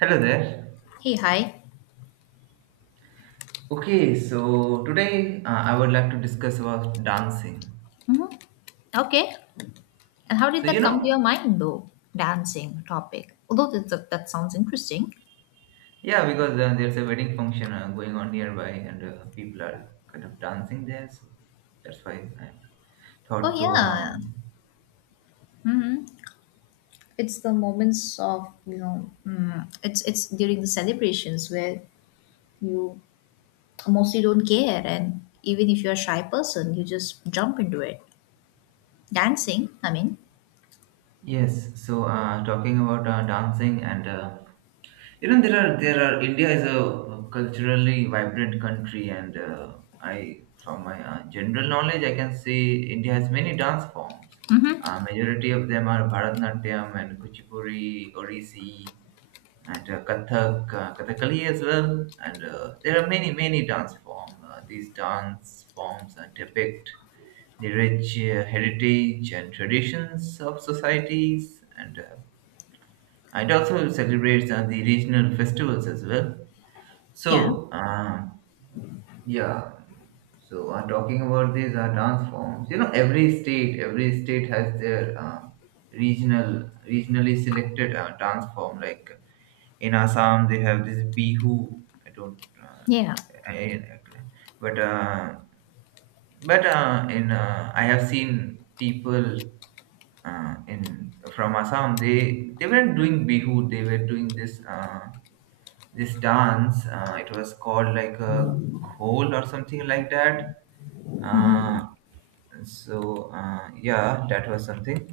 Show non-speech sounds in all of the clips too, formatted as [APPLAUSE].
Hello there. Hey, hi. Okay, so today I would like to discuss about dancing. hmm Okay. And how So did you that come to your know, mind, though? Dancing topic. Although that sounds interesting. yeah, because there's a wedding function going on nearby, and people are kind of dancing there. So that's why I Oh thought to yeah. Hmm It's the moments of It's during the celebrations where you mostly don't care, and even if you're a shy person, you just jump into it. Dancing. Yes. So talking about dancing and you know, there are India is a culturally vibrant country, and I, from my general knowledge, I can say India has many dance forms. Majority of them are Bharatanatyam and Kuchipuri, Orisi, and Kathak, Kathakali as well. And there are many dance forms. These dance forms depict the rich heritage and traditions of societies, and it also celebrates the regional festivals as well, Yeah, so, yeah. So, talking about these dance forms, you know, every state has their regionally selected dance form. Like in Assam, they have this bihu. I don't, yeah. I, but in I have seen people in from Assam, they weren't doing bihu. They were doing this this dance. It was called like a ghol or something like that. Uh, yeah, that was something.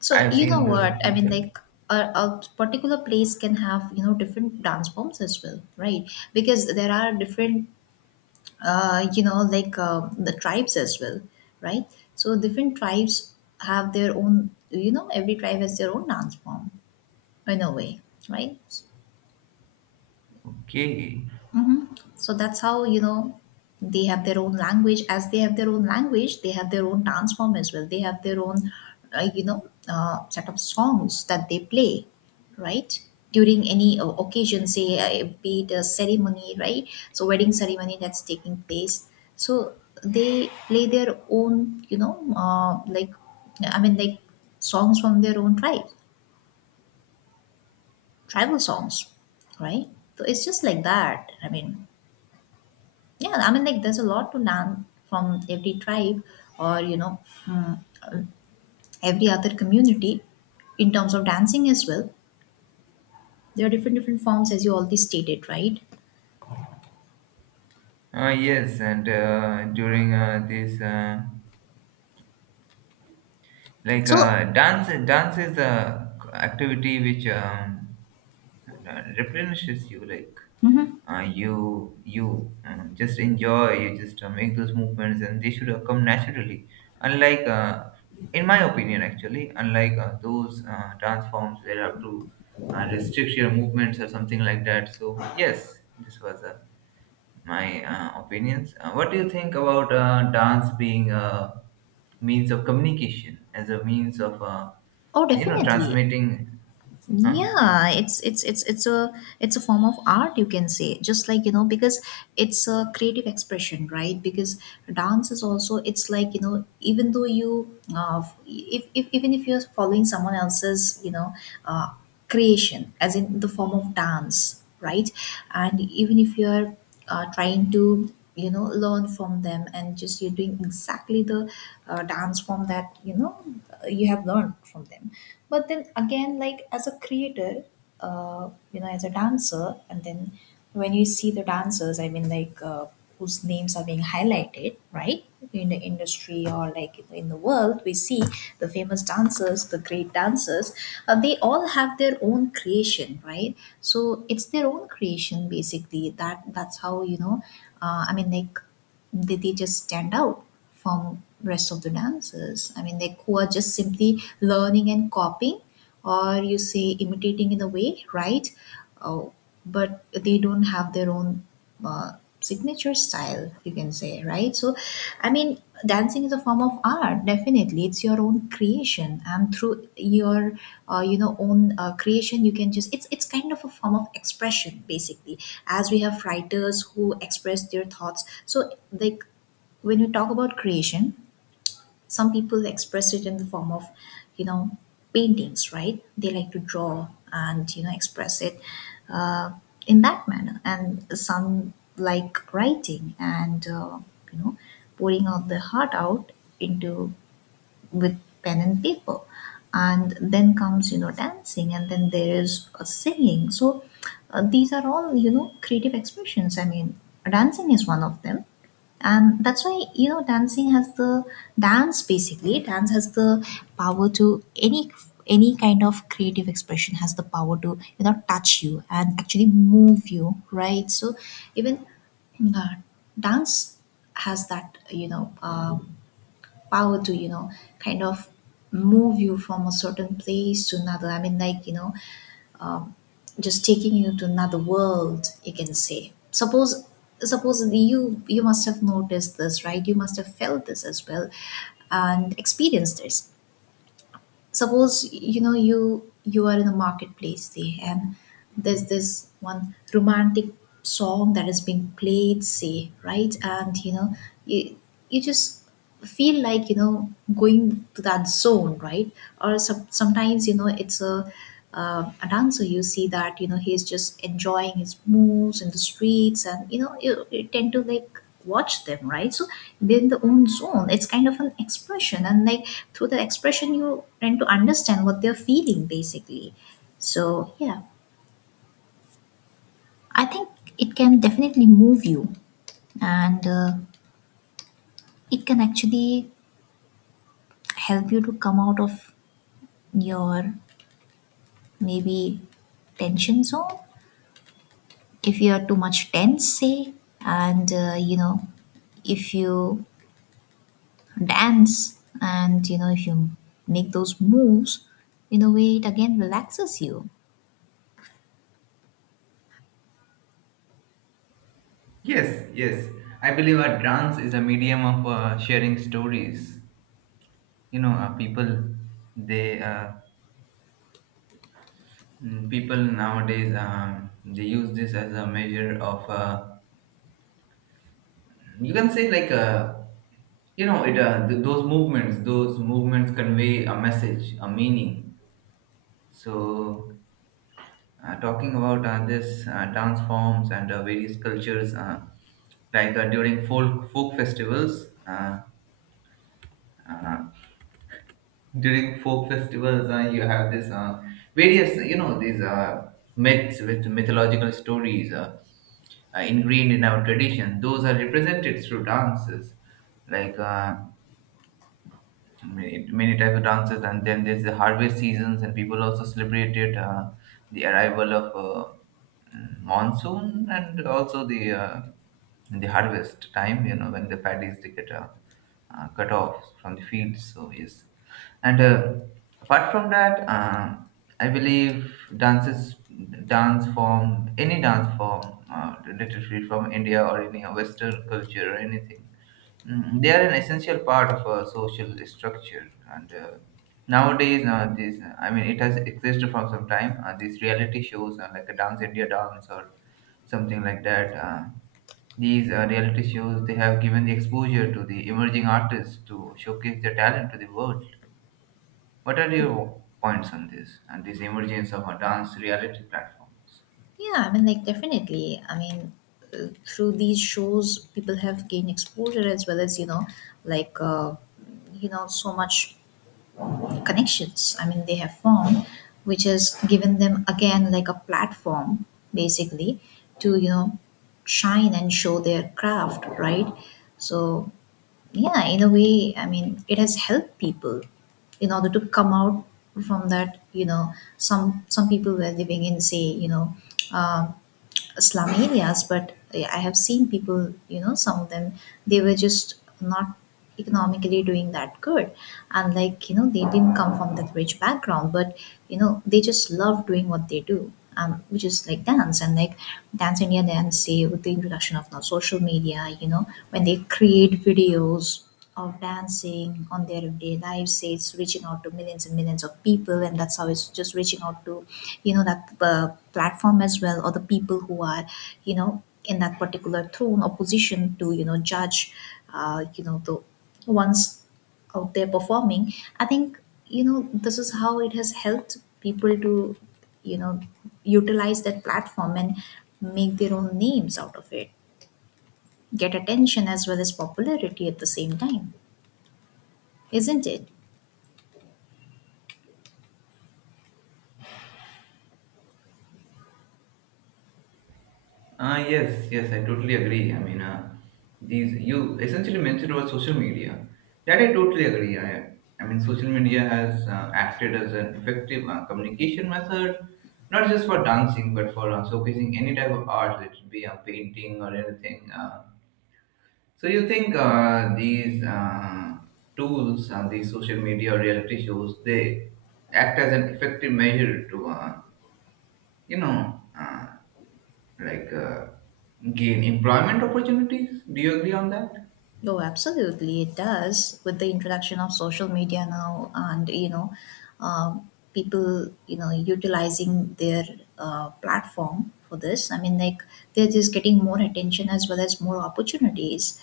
So I've you know seen those what I mean, people. like a, a particular place can have different dance forms as well, right? Because there are different the tribes as well, right? So different tribes have their own, every tribe has their own dance form in a way, right? Okay. Mhm. So that's how, they have their own language. As they have their own language, they have their own dance form as well. They have their own, set of songs that they play, right? During any occasion, say, be it a ceremony, right? So, wedding ceremony that's taking place. So, they play their own, I mean, like songs from their own tribe, tribal songs, right? So, it's just like that. Yeah, there's a lot to learn from every tribe or, mm, every other community in terms of dancing as well. There are different, different forms, as you already stated, right? Yes, and during this So, dance is a activity which replenishes you. Like mhm. You just enjoy, you just make those movements and they should come naturally, unlike in my opinion, actually, unlike those dance forms where you have to restrict your movements or something like that. So yes, this was my opinions. What do you think about dance being a means of communication, as a means of Oh, you know, definitely. transmitting? Huh? Yes. Yeah, it's a form of art, you can say, just like because it's a creative expression, right? Because dance is also, it's like even though you if even if you're following someone else's uh, creation as in the form of dance, right? And even if you're trying to learn from them and just you're doing exactly the dance form that you have learned from them. But then again, like, as a creator, as a dancer, and then when you see the dancers, whose names are being highlighted, right? In the industry or like in the world, we see the famous dancers, the great dancers, they all have their own creation, right? So it's their own creation basically. That's how, Uh, I mean, like did they just stand out from rest of the dancers, who are just simply learning and copying, or you say imitating in a way, right? Oh, but they don't have their own uh, signature style, you can say, right? So i mean dancing is a form of art, definitely. It's your own creation, and through your own creation you can just, it's kind of a form of expression basically, as we have writers who express their thoughts. So like when you talk about creation, some people express it in the form of, you know paintings, right? They like to draw and express it uh, in that manner, and some like writing, and you know pouring out the heart out into, with pen and paper. And then comes, dancing, and then there is singing. So these are all, creative expressions. Dancing is one of them, and that's why, dancing has the dance basically dance has the power to any kind of creative expression has the power to, touch you and actually move you, right? So even uh, dance has that, power to, kind of move you from a certain place to another, just taking you to another world, you can say. Suppose you, you must have noticed this, right? You must have felt this as well, and experienced this. Suppose, you, you are in a marketplace, say, and there's this one romantic song that is being played, say, right? And you, you just feel like, going to that zone, right? Or sometimes, it's a dancer, you see that, he's just enjoying his moves in the streets, and you, you tend to like watch them, right? So they're in their own zone. It's kind of an expression, and like through the expression you tend to understand what they're feeling basically. So yeah, I think it can definitely move you, and it can actually help you to come out of your maybe tension zone, if you are too much tense, say. And if you dance, and if you make those moves, in a way it again relaxes you. Yes, yes. I believe a dance is a medium of sharing stories. You know, people, they people nowadays they use this as a measure of you can say like a you know, it those movements convey a message, a meaning. So talking about this dance forms and various cultures, like during folk festivals. Uh, During folk festivals, you have this various, you know, these myths with mythological stories ingrained in our tradition, those are represented through dances, like many, many types of dances. And then there's the harvest seasons, and people also celebrated the arrival of monsoon, and also the harvest time, you know, when the paddies they get cut off from the fields. So yes, and apart from that, I believe dances, dance form, any dance form literally from India or any western culture or anything, mm, they are an essential part of a social structure. And nowadays this, I mean, it has existed from some time, these reality shows like a Dance India Dance or something like that. These reality shows, they have given the exposure to the emerging artists to showcase their talent to the world. What are your points on this, and this emergence of a dance reality platforms? Yeah, definitely. Through these shows, people have gained exposure, as well as, like, uh, so much connections. They have formed, which has given them, again, like a platform, basically, to, shine and show their craft, right? So, yeah, in a way, it has helped people in order to come out from that, some people were living in, say, um, slum areas. But yeah, I have seen people, some of them, they were just not economically doing that good, and like, they didn't come from that rich background. But they just love doing what they do, which is like dance. And like Dance India Dance, say, with the introduction of now social media, when they create videos of dancing on their everyday lives, say, it's reaching out to millions and millions of people, and that's how it's just reaching out to, that platform as well, or the people who are, in that particular throne or position to, judge, the ones out there performing. I think, this is how it has helped people to, you know, utilize that platform and make their own names out of it, get attention as well as popularity at the same time. Isn't it? Ah, yes, yes, I totally agree. I mean, these, you essentially mentioned about social media. That I totally agree. I mean, social media has acted as an effective communication method, not just for dancing, but for showcasing any type of art, let it be a painting or anything. So you think these tools, these social media or reality shows, they act as an effective measure to, you know, like gain employment opportunities. Do you agree on that? Oh, absolutely, it does. With the introduction of social media now, and people, utilizing their platform for this. They're just getting more attention as well as more opportunities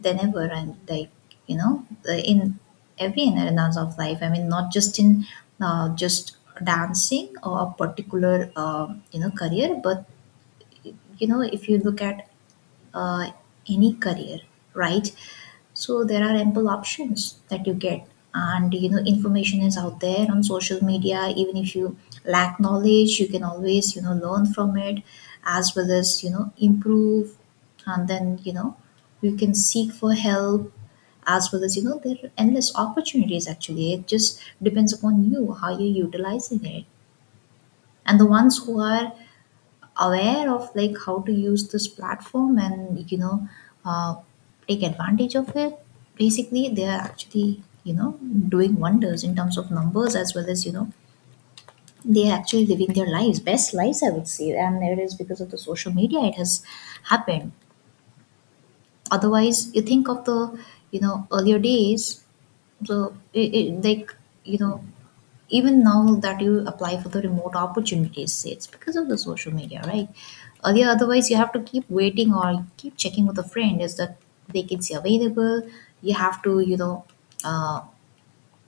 than ever, and like, in every arenas of life. Not just in just dancing or a particular career, but if you look at uh, any career, right? So there are ample options that you get, and information is out there on social media. Even if you lack knowledge, you can always, learn from it, as well as, improve, and then, you can seek for help, as well as, there are endless opportunities actually. It just depends upon you how you're utilizing it. And the ones who are aware of like how to use this platform, and uh, take advantage of it, basically they are actually, doing wonders in terms of numbers, as well as, they are actually living their lives best lives, I would say. And it is because of the social media, it has happened. Otherwise, you think of the, earlier days, the it, it, like you know even now that you apply for the remote opportunities, say, it's because of the social media, right? Earlier, otherwise you have to keep waiting or keep checking with a friend. Is the vacancy available? You have to, you know uh,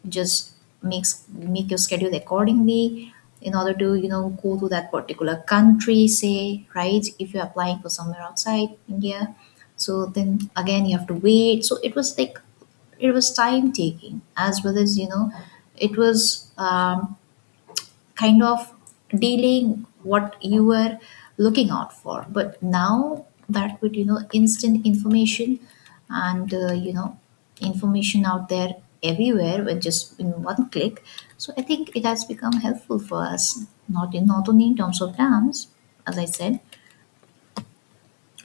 just makes make your schedule accordingly in order to, go to that particular country, say, right, if you're applying for somewhere outside India. So then again you have to wait. So it was like, it was time taking, as well as, it was, kind of delaying what you were looking out for. But now that with, instant information, and information out there everywhere with just in one click, so I think it has become helpful for us, not in not only in terms of dance, as I said,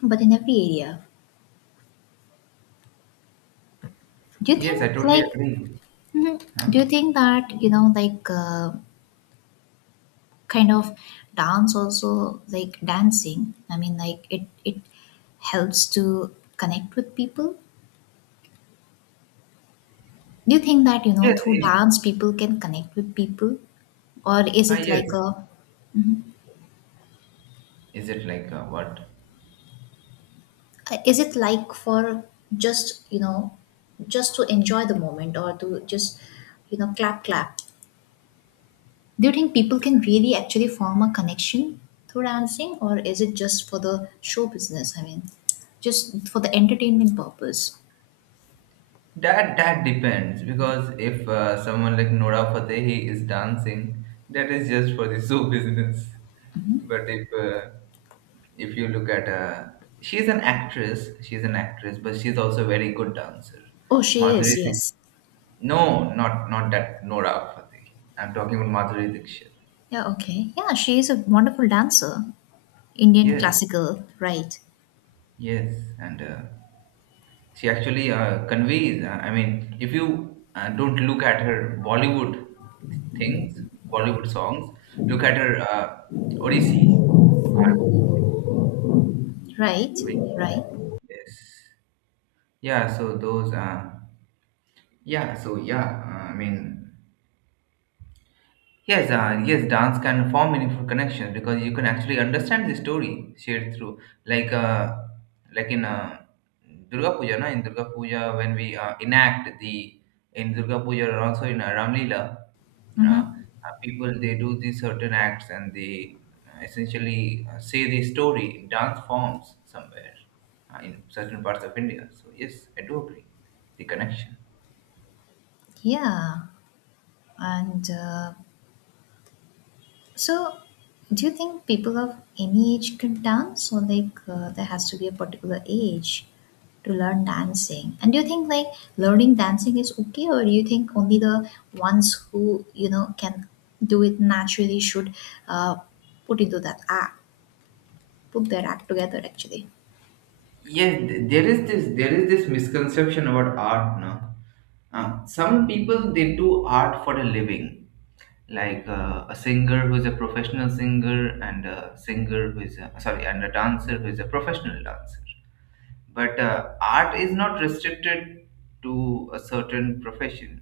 but in every area. Do you Yes, I think totally like, agree. mhm, Huh? do you think that, kind of dance also, like dancing, i mean like it it helps to connect with people? Do you think that, Yes, through in, dance people can connect with people, or is ah, it like yes. a, Is it like what? is it like for just, just to enjoy the moment, or to just, clap clap? Do you think people can really actually form a connection through dancing, or is it just for the show business? Just for the entertainment purpose? That, that depends, because if someone like Nora Fatehi is dancing, that is just for the [LAUGHS] show business. But if you look at she's an actress, but she's also a very good dancer. Oh, she Madhuri, is, Dik- yes. no, not that Nora Fatehi. I'm talking about Madhuri Dixit. Yeah, okay. Yeah, she is a wonderful dancer. Indian Yes, classical, right? yes, and she actually conveys. I mean, if you don't look at her Bollywood things, Bollywood songs, look at her Odissi art, Right? which Right? yes, yeah. So those, yeah. So yeah, I mean. Yes, yes, dance can form meaningful connections, because you can actually understand the story shared through, like, uh, like in Durga Puja, na? In Durga Puja, when we enact the in Durga Puja, or also in Ramlila, uh, uh, Mm-hmm. people, they do these certain acts, and they essentially say the story in dance forms somewhere in certain parts of India. So yes, I do agree the connection. Yeah. And uh, so, do you think people of any age could dance, or like there has to be a particular age to learn dancing? And do you think like learning dancing is okay, or do you think only the ones who you know can do it naturally should uh, put into that act, put their act together actually? Yes, there is this misconception about art now. Some people they do art for a living, like a singer who is a professional singer, and a singer who is a, sorry, and a dancer who is a professional dancer. But art is not restricted to a certain profession.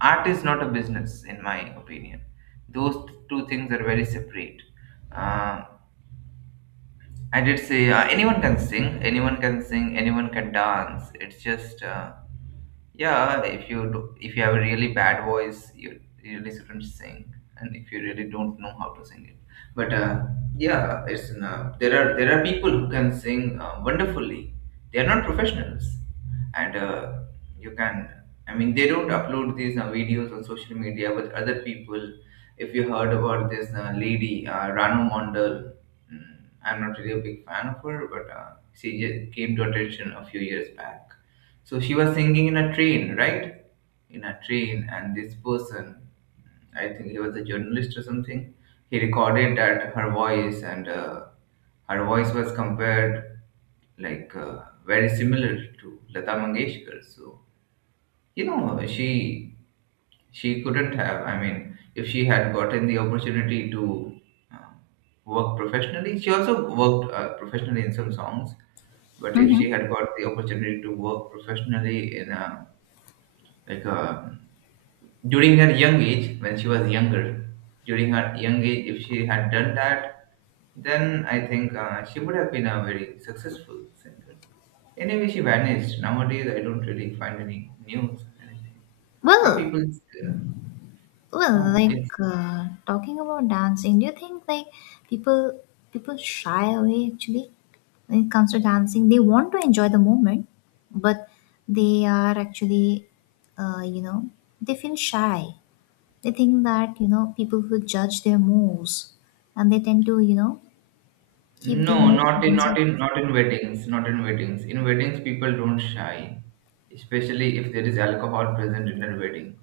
Art is not a business, in my opinion. Those two things are very separate. Uh, I did say anyone can dance. It's just yeah, if you do, if you have a really bad voice, you really shouldn't sing, and if you really don't know how to sing it. But yeah, it's there are people who can sing wonderfully. They are not professionals, and you can. I mean, they don't upload these videos on social media, but other people. If you heard about this lady, Ranu Mondal, mm, I'm not really a big fan of her, but she just came to attention a few years back. So she was singing in a train, right? In a train, and this person, I think he was a journalist or something, he recorded that her voice, and her voice was compared like very similar to Lata Mangeshkar. So you know, she couldn't have. I mean, if she had gotten the opportunity to uh, work professionally, she also worked professionally in some songs. But if she had got the opportunity to work professionally in a like a during her young age when she was younger, during her young age, if she had done that, then I think she would have been a very successful singer. Anyway, she vanished. Nowadays, I don't really find any news or anything. Are Well, people? Well, Huh, like yes. uh, talking about dancing, do you think like people people shy away actually when it comes to dancing? They want to enjoy the moment, but they are actually, you know, they feel shy. They think that you know people will judge their moves, and they tend to you know keep their No, moves to themselves. Not in weddings, not in weddings. In weddings, people don't shy, especially if there is alcohol present in a wedding.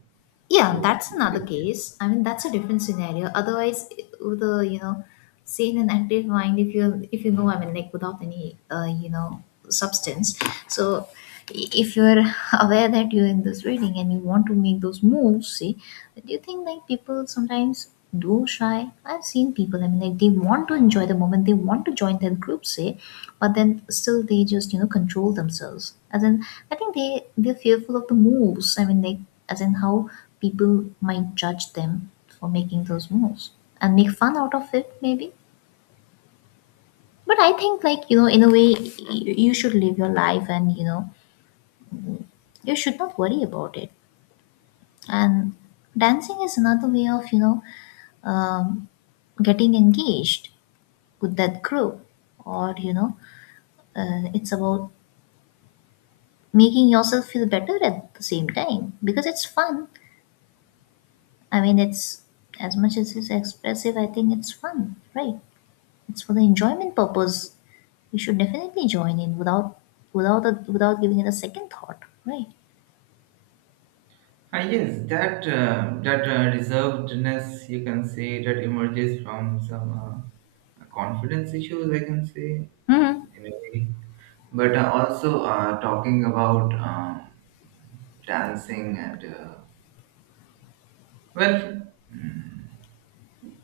Yeah, So, that's another case. I mean, that's a different scenario. Otherwise, with a you know, sane and active mind, if you know, I mean, like without any you know substance. So, if you're [LAUGHS] aware that you're in this reading and you want to make those moves, see, do you think like people sometimes? Do shy? I've seen people, I mean, like they want to enjoy the moment, they want to join that group, say, but then still they just, you know, control themselves. As in, I think they're fearful of the moves. I mean, like, as in how people might judge them for making those moves and make fun out of it, maybe. But I think, like, you know, in a way, you should live your life and, you know, you should not worry about it. And dancing is another way of, you know, um, getting engaged with that group or you know it's about making yourself feel better at the same time because it's fun. I mean, it's as much as it's expressive, I think it's fun, right? It's for the enjoyment purpose. You should definitely join in without without giving it a second thought, right? ah, yes, that that reservedness, you can say, that emerges from some confidence issues, I can say, Hmm. in a way. But also talking about dancing and well. Mm,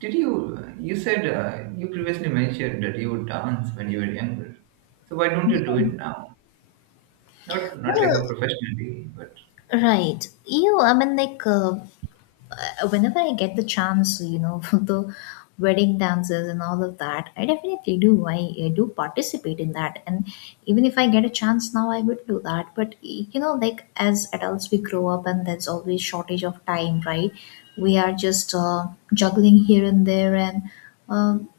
did you, you said you previously mentioned that you would dance when you were younger. So why don't you do it now? Not not like a well professionally, but right you i mean like uh, uh, whenever I get the chance, you know, [LAUGHS] the wedding dances and all of that, I definitely do. I do participate in that. And even if I get a chance now, I would do that. But, you know, like as adults, we grow up and there's always shortage of time, right? We are just juggling here and there and um,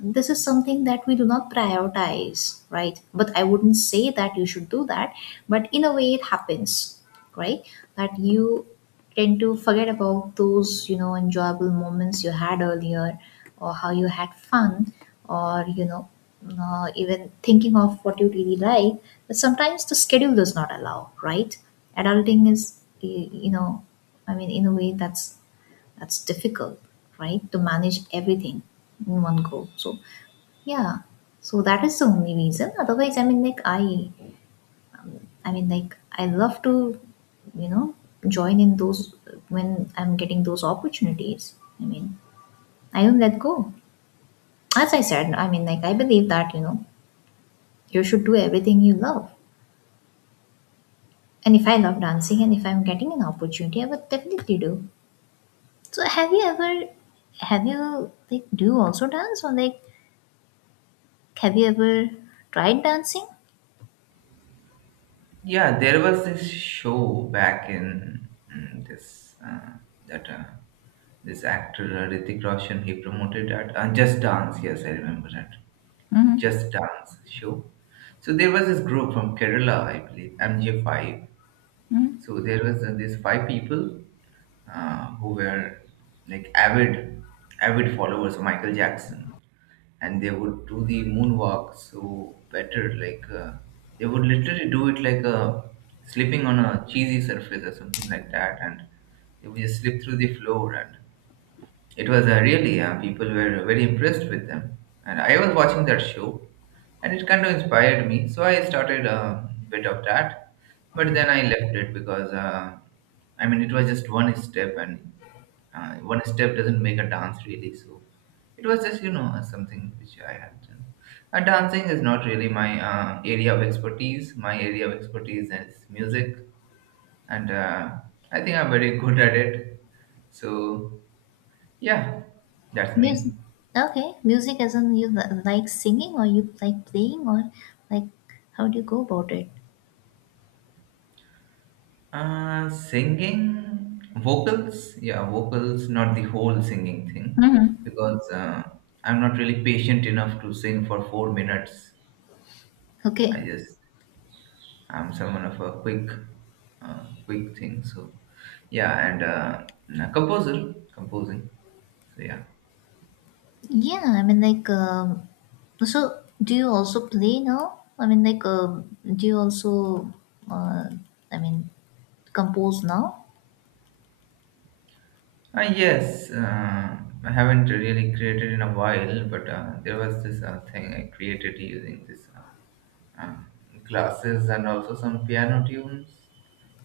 this is something that we do not prioritize, right? But I wouldn't say that you should do that, but in a way it happens, right? That you tend to forget about those, you know, enjoyable moments you had earlier or how you had fun or, you know, even thinking of what you really like. But sometimes the schedule does not allow, right? Adulting is, you know, I mean, in a way that's difficult, right? To manage everything in one go. So yeah. So that is the only reason. Otherwise, I mean, like I love to, you know, join in those when I'm getting those opportunities. I mean, I don't let go. As I said, I mean, like I believe that you know, you should do everything you love. And if I love dancing, and if I'm getting an opportunity, I would definitely do. So have you ever, have you like do you also dance, or like have you ever tried dancing? yeah, there was this show back in mm, this that this actor Hrithik Roshan, he promoted that Just Dance. Yes, I remember that. Just Dance show. So there was this group from Kerala, I believe, MJ5. So there was these five people who were like avid followers of Michael Jackson, and they would do the moonwalk so better. Like they would literally do it like a slipping on a cheesy surface or something like that, and they would just slip through the floor, and it was really, people were very impressed with them. And I was watching that show, and it kind of inspired me. So I started a bit of that. But then I left it because, I mean, it was just one step, and one step doesn't make a dance, really. So it was just, you know, something which I had done. And dancing is not really my area of expertise. My area of expertise is music. And I think I'm very [LAUGHS] good at it. So yeah, that's Music. me. Okay, music as in you like singing or you like playing or like how do you go about it? Singing vocals, yeah, vocals, not the whole singing thing, Hmm. because I'm not really patient enough to sing for 4 minutes. I Okay. just I'm someone of a quick, quick thing. So, yeah, and a composer, composing. So yeah, Yeah, I mean like so do you also play now? I mean like do you also uh, I mean compose now? Yes, I haven't really created in a while, but there was this thing I created using this uh, classes and also some piano tunes.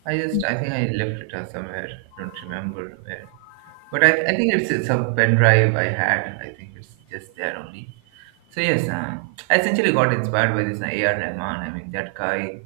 I just, I think I left it somewhere. I don't remember where. But I think it's a pen drive I had. I think it's just there only. So I essentially got inspired by this A.R. Rahman. I mean, that guy,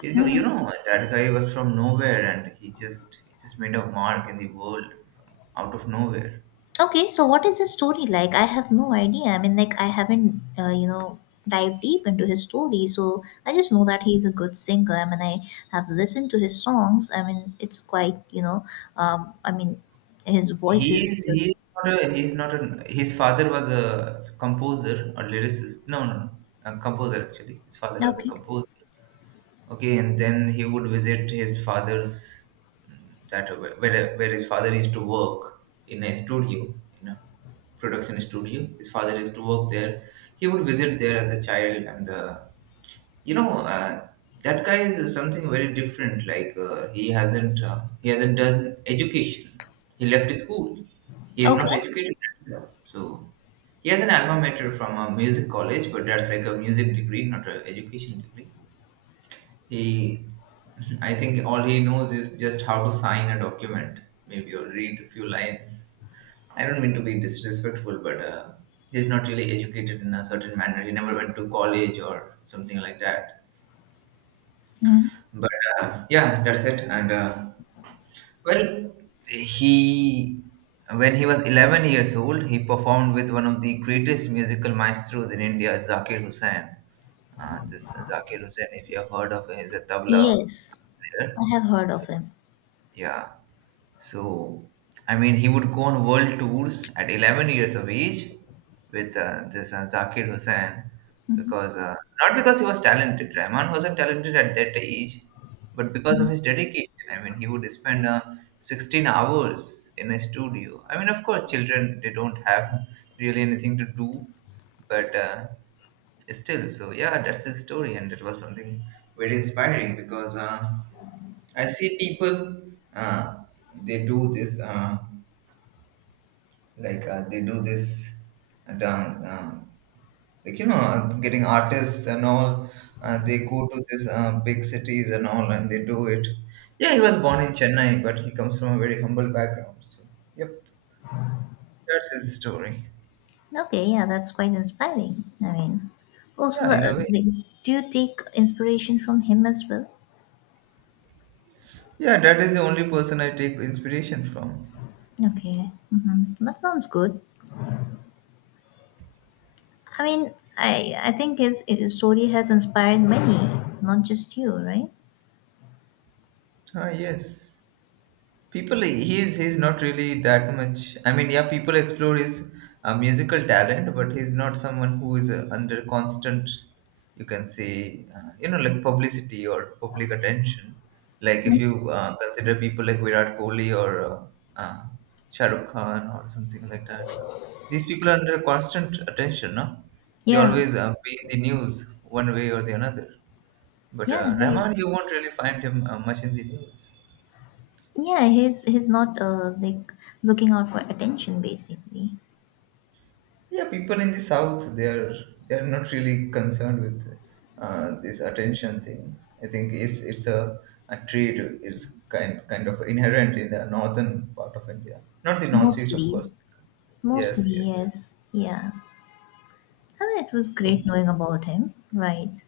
that guy was from nowhere and he just made a mark in the world from out of nowhere. Okay, so what is his story like? I have no idea. I mean, like, I haven't, you know, dived deep into his story. So I just know that he's a good singer. I mean, I have listened to his songs. I mean, it's quite, you know, I mean, his voice is He is just not a, he's not a, His father was a composer or lyricist. No, a composer actually. His father was a okay. composer. Okay, and then he would visit his father's that where his father used to work in a studio, in a production studio. His father used to work there. He would visit there as a child, and you know uh, that guy is something very different. He hasn't done education. He left his school. He is Okay. not educated at all. So he has an alma mater from a music college, but that's like a music degree, not an education degree he, [LAUGHS] I think all he knows is just how to sign a document, maybe or read a few lines. I don't mean to be disrespectful, but he's not really educated in a certain manner. He never went to college or something like that. Mhm. But yeah, that's it. And well, he, when he was 11 years old, he performed with one of the greatest musical maestros in India, Zakir Hussain. This Zakir Hussain, if you have heard of him, is a tabla Yes, player. I have heard So, of him. Yeah. So, I mean, he would go on world tours at 11 years of age with this Zakir Hussain, because not because he was talented. Rahman wasn't talented at that age, but because of his dedication. I mean, he would spend 16 hours in a studio. I mean, of course, children they don't have really anything to do, but still. So yeah, that's his story, and it was something very inspiring because. I see people, uh, they do this, uh, they do this dance, getting artists and all. They go to this big cities and all, and they do it. Yeah, he was born in Chennai, but he comes from a very humble background. So, yep, that's his story. Okay, yeah, that's quite inspiring. I mean, also, Yeah, in a way. like, do you take inspiration from him as well? Yeah, that is the only person I take inspiration from. Okay, hmm, that sounds good. I mean, I think his story has inspired many, not just you, right? Ah, yes. People, he's not really that much. I mean, yeah, people explore his musical talent, but he's not someone who is under constant, you can say, publicity or public attention. Like if you consider people like Virat Kohli or uh, Shah Rukh Khan or something like that, these people are under constant attention, no? They Yeah, always be in the news one way or the another. But yeah, right. Rahman, you won't really find him much in the news. Yeah, he's not like looking out for attention basically. Yeah, people in the south, they are, they are not really concerned with these attention things. I think it's a trait. It's kind of inherent in the northern part of India, not the northeast, of Mostly, course. Yes, mostly yes. yes, yeah. I mean, it was Oh, great knowing about him, right?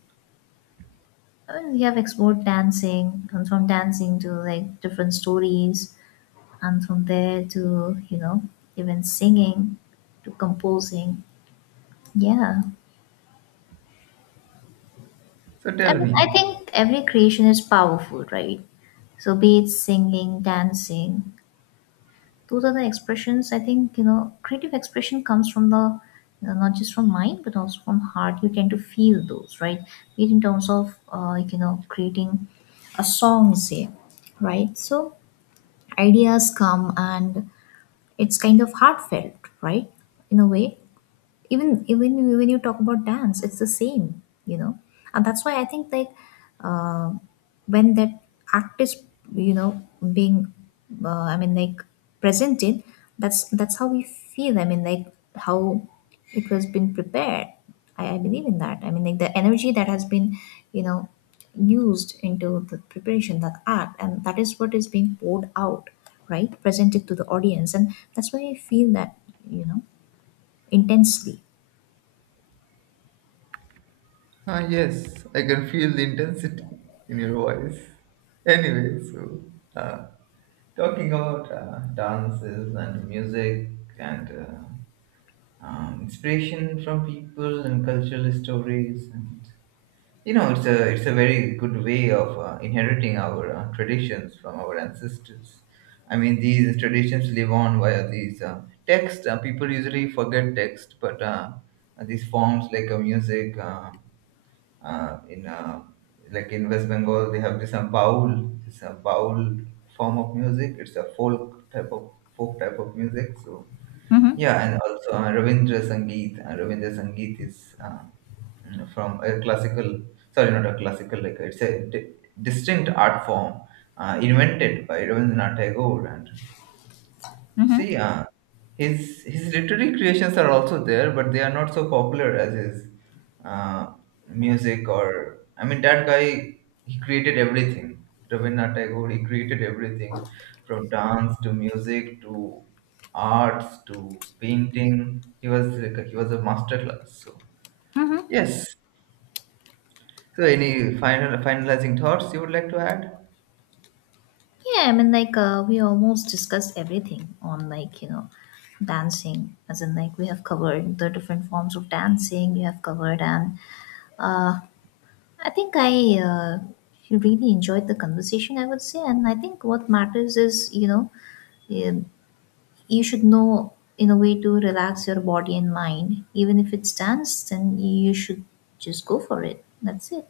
I mean, we have explored dancing, and from dancing to like different stories, and from there to you know even singing to composing. Yeah. so I tell mean, me. I think every creation is powerful, right? So, be it singing, dancing, those are the expressions. I think you know, creative expression comes from the you know, not just from mind but also from heart. You tend to feel those, right? Be it in terms of like, you know, creating a song, say, right? So, ideas come and it's kind of heartfelt, right? In a way, even when you talk about dance, it's the same, you know, and that's why I think like. Um, when that act is you know being uh, i mean like presented, that's how we feel. I mean, like how it was been prepared. I believe in that. I mean, like the energy that has been you know used into the preparation that act and that is what is being poured out, right, presented to the audience, and that's why I feel that you know intensely. Ah, yes, I can feel the intensity in your voice. Anyway, so uh, talking about dances and music and inspiration from people and cultural stories, and you know, it's a, it's a very good way of inheriting our traditions from our ancestors. I mean, these traditions live on via these text. People usually forget text, but these forms like music, in like in West Bengal, they have this baul form of music. It's a folk type of music. So yeah, and also Ravindra Sangeet. Ravindra Sangeet is from a classical, sorry, not a classical, like it's a distinct art form invented by Rabindranath Tagore. And see, his literary creations are also there, but they are not so popular as his uh, music. Or I mean, that guy, he created everything. Rabindranath Tagore, he created everything, from dance to music to arts to painting. He was like, he was a master class. So yes. So any final finalizing thoughts you would like to add? Yeah, I mean, like, we almost discussed everything on, like, you know, dancing, as in, like, we have covered the different forms of dancing, we have covered, and uh, I think I really enjoyed the conversation, I would say. And I think what matters is, you know, um, you should know in a way to relax your body and mind. Even if it's dance, then you should just go for it. That's it.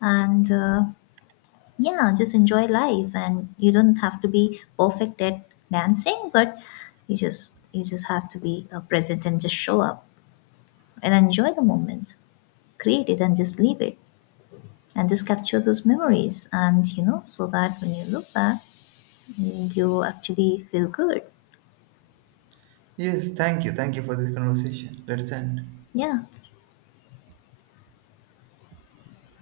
And, yeah, just enjoy life and you don't have to be perfect at dancing, but you just have to be present and just show up and enjoy the moment, create it and just leave it, and just capture those memories, and you know so that when you look back you actually feel good. Yes. Thank you. Thank you for this conversation. Let's end. Yeah.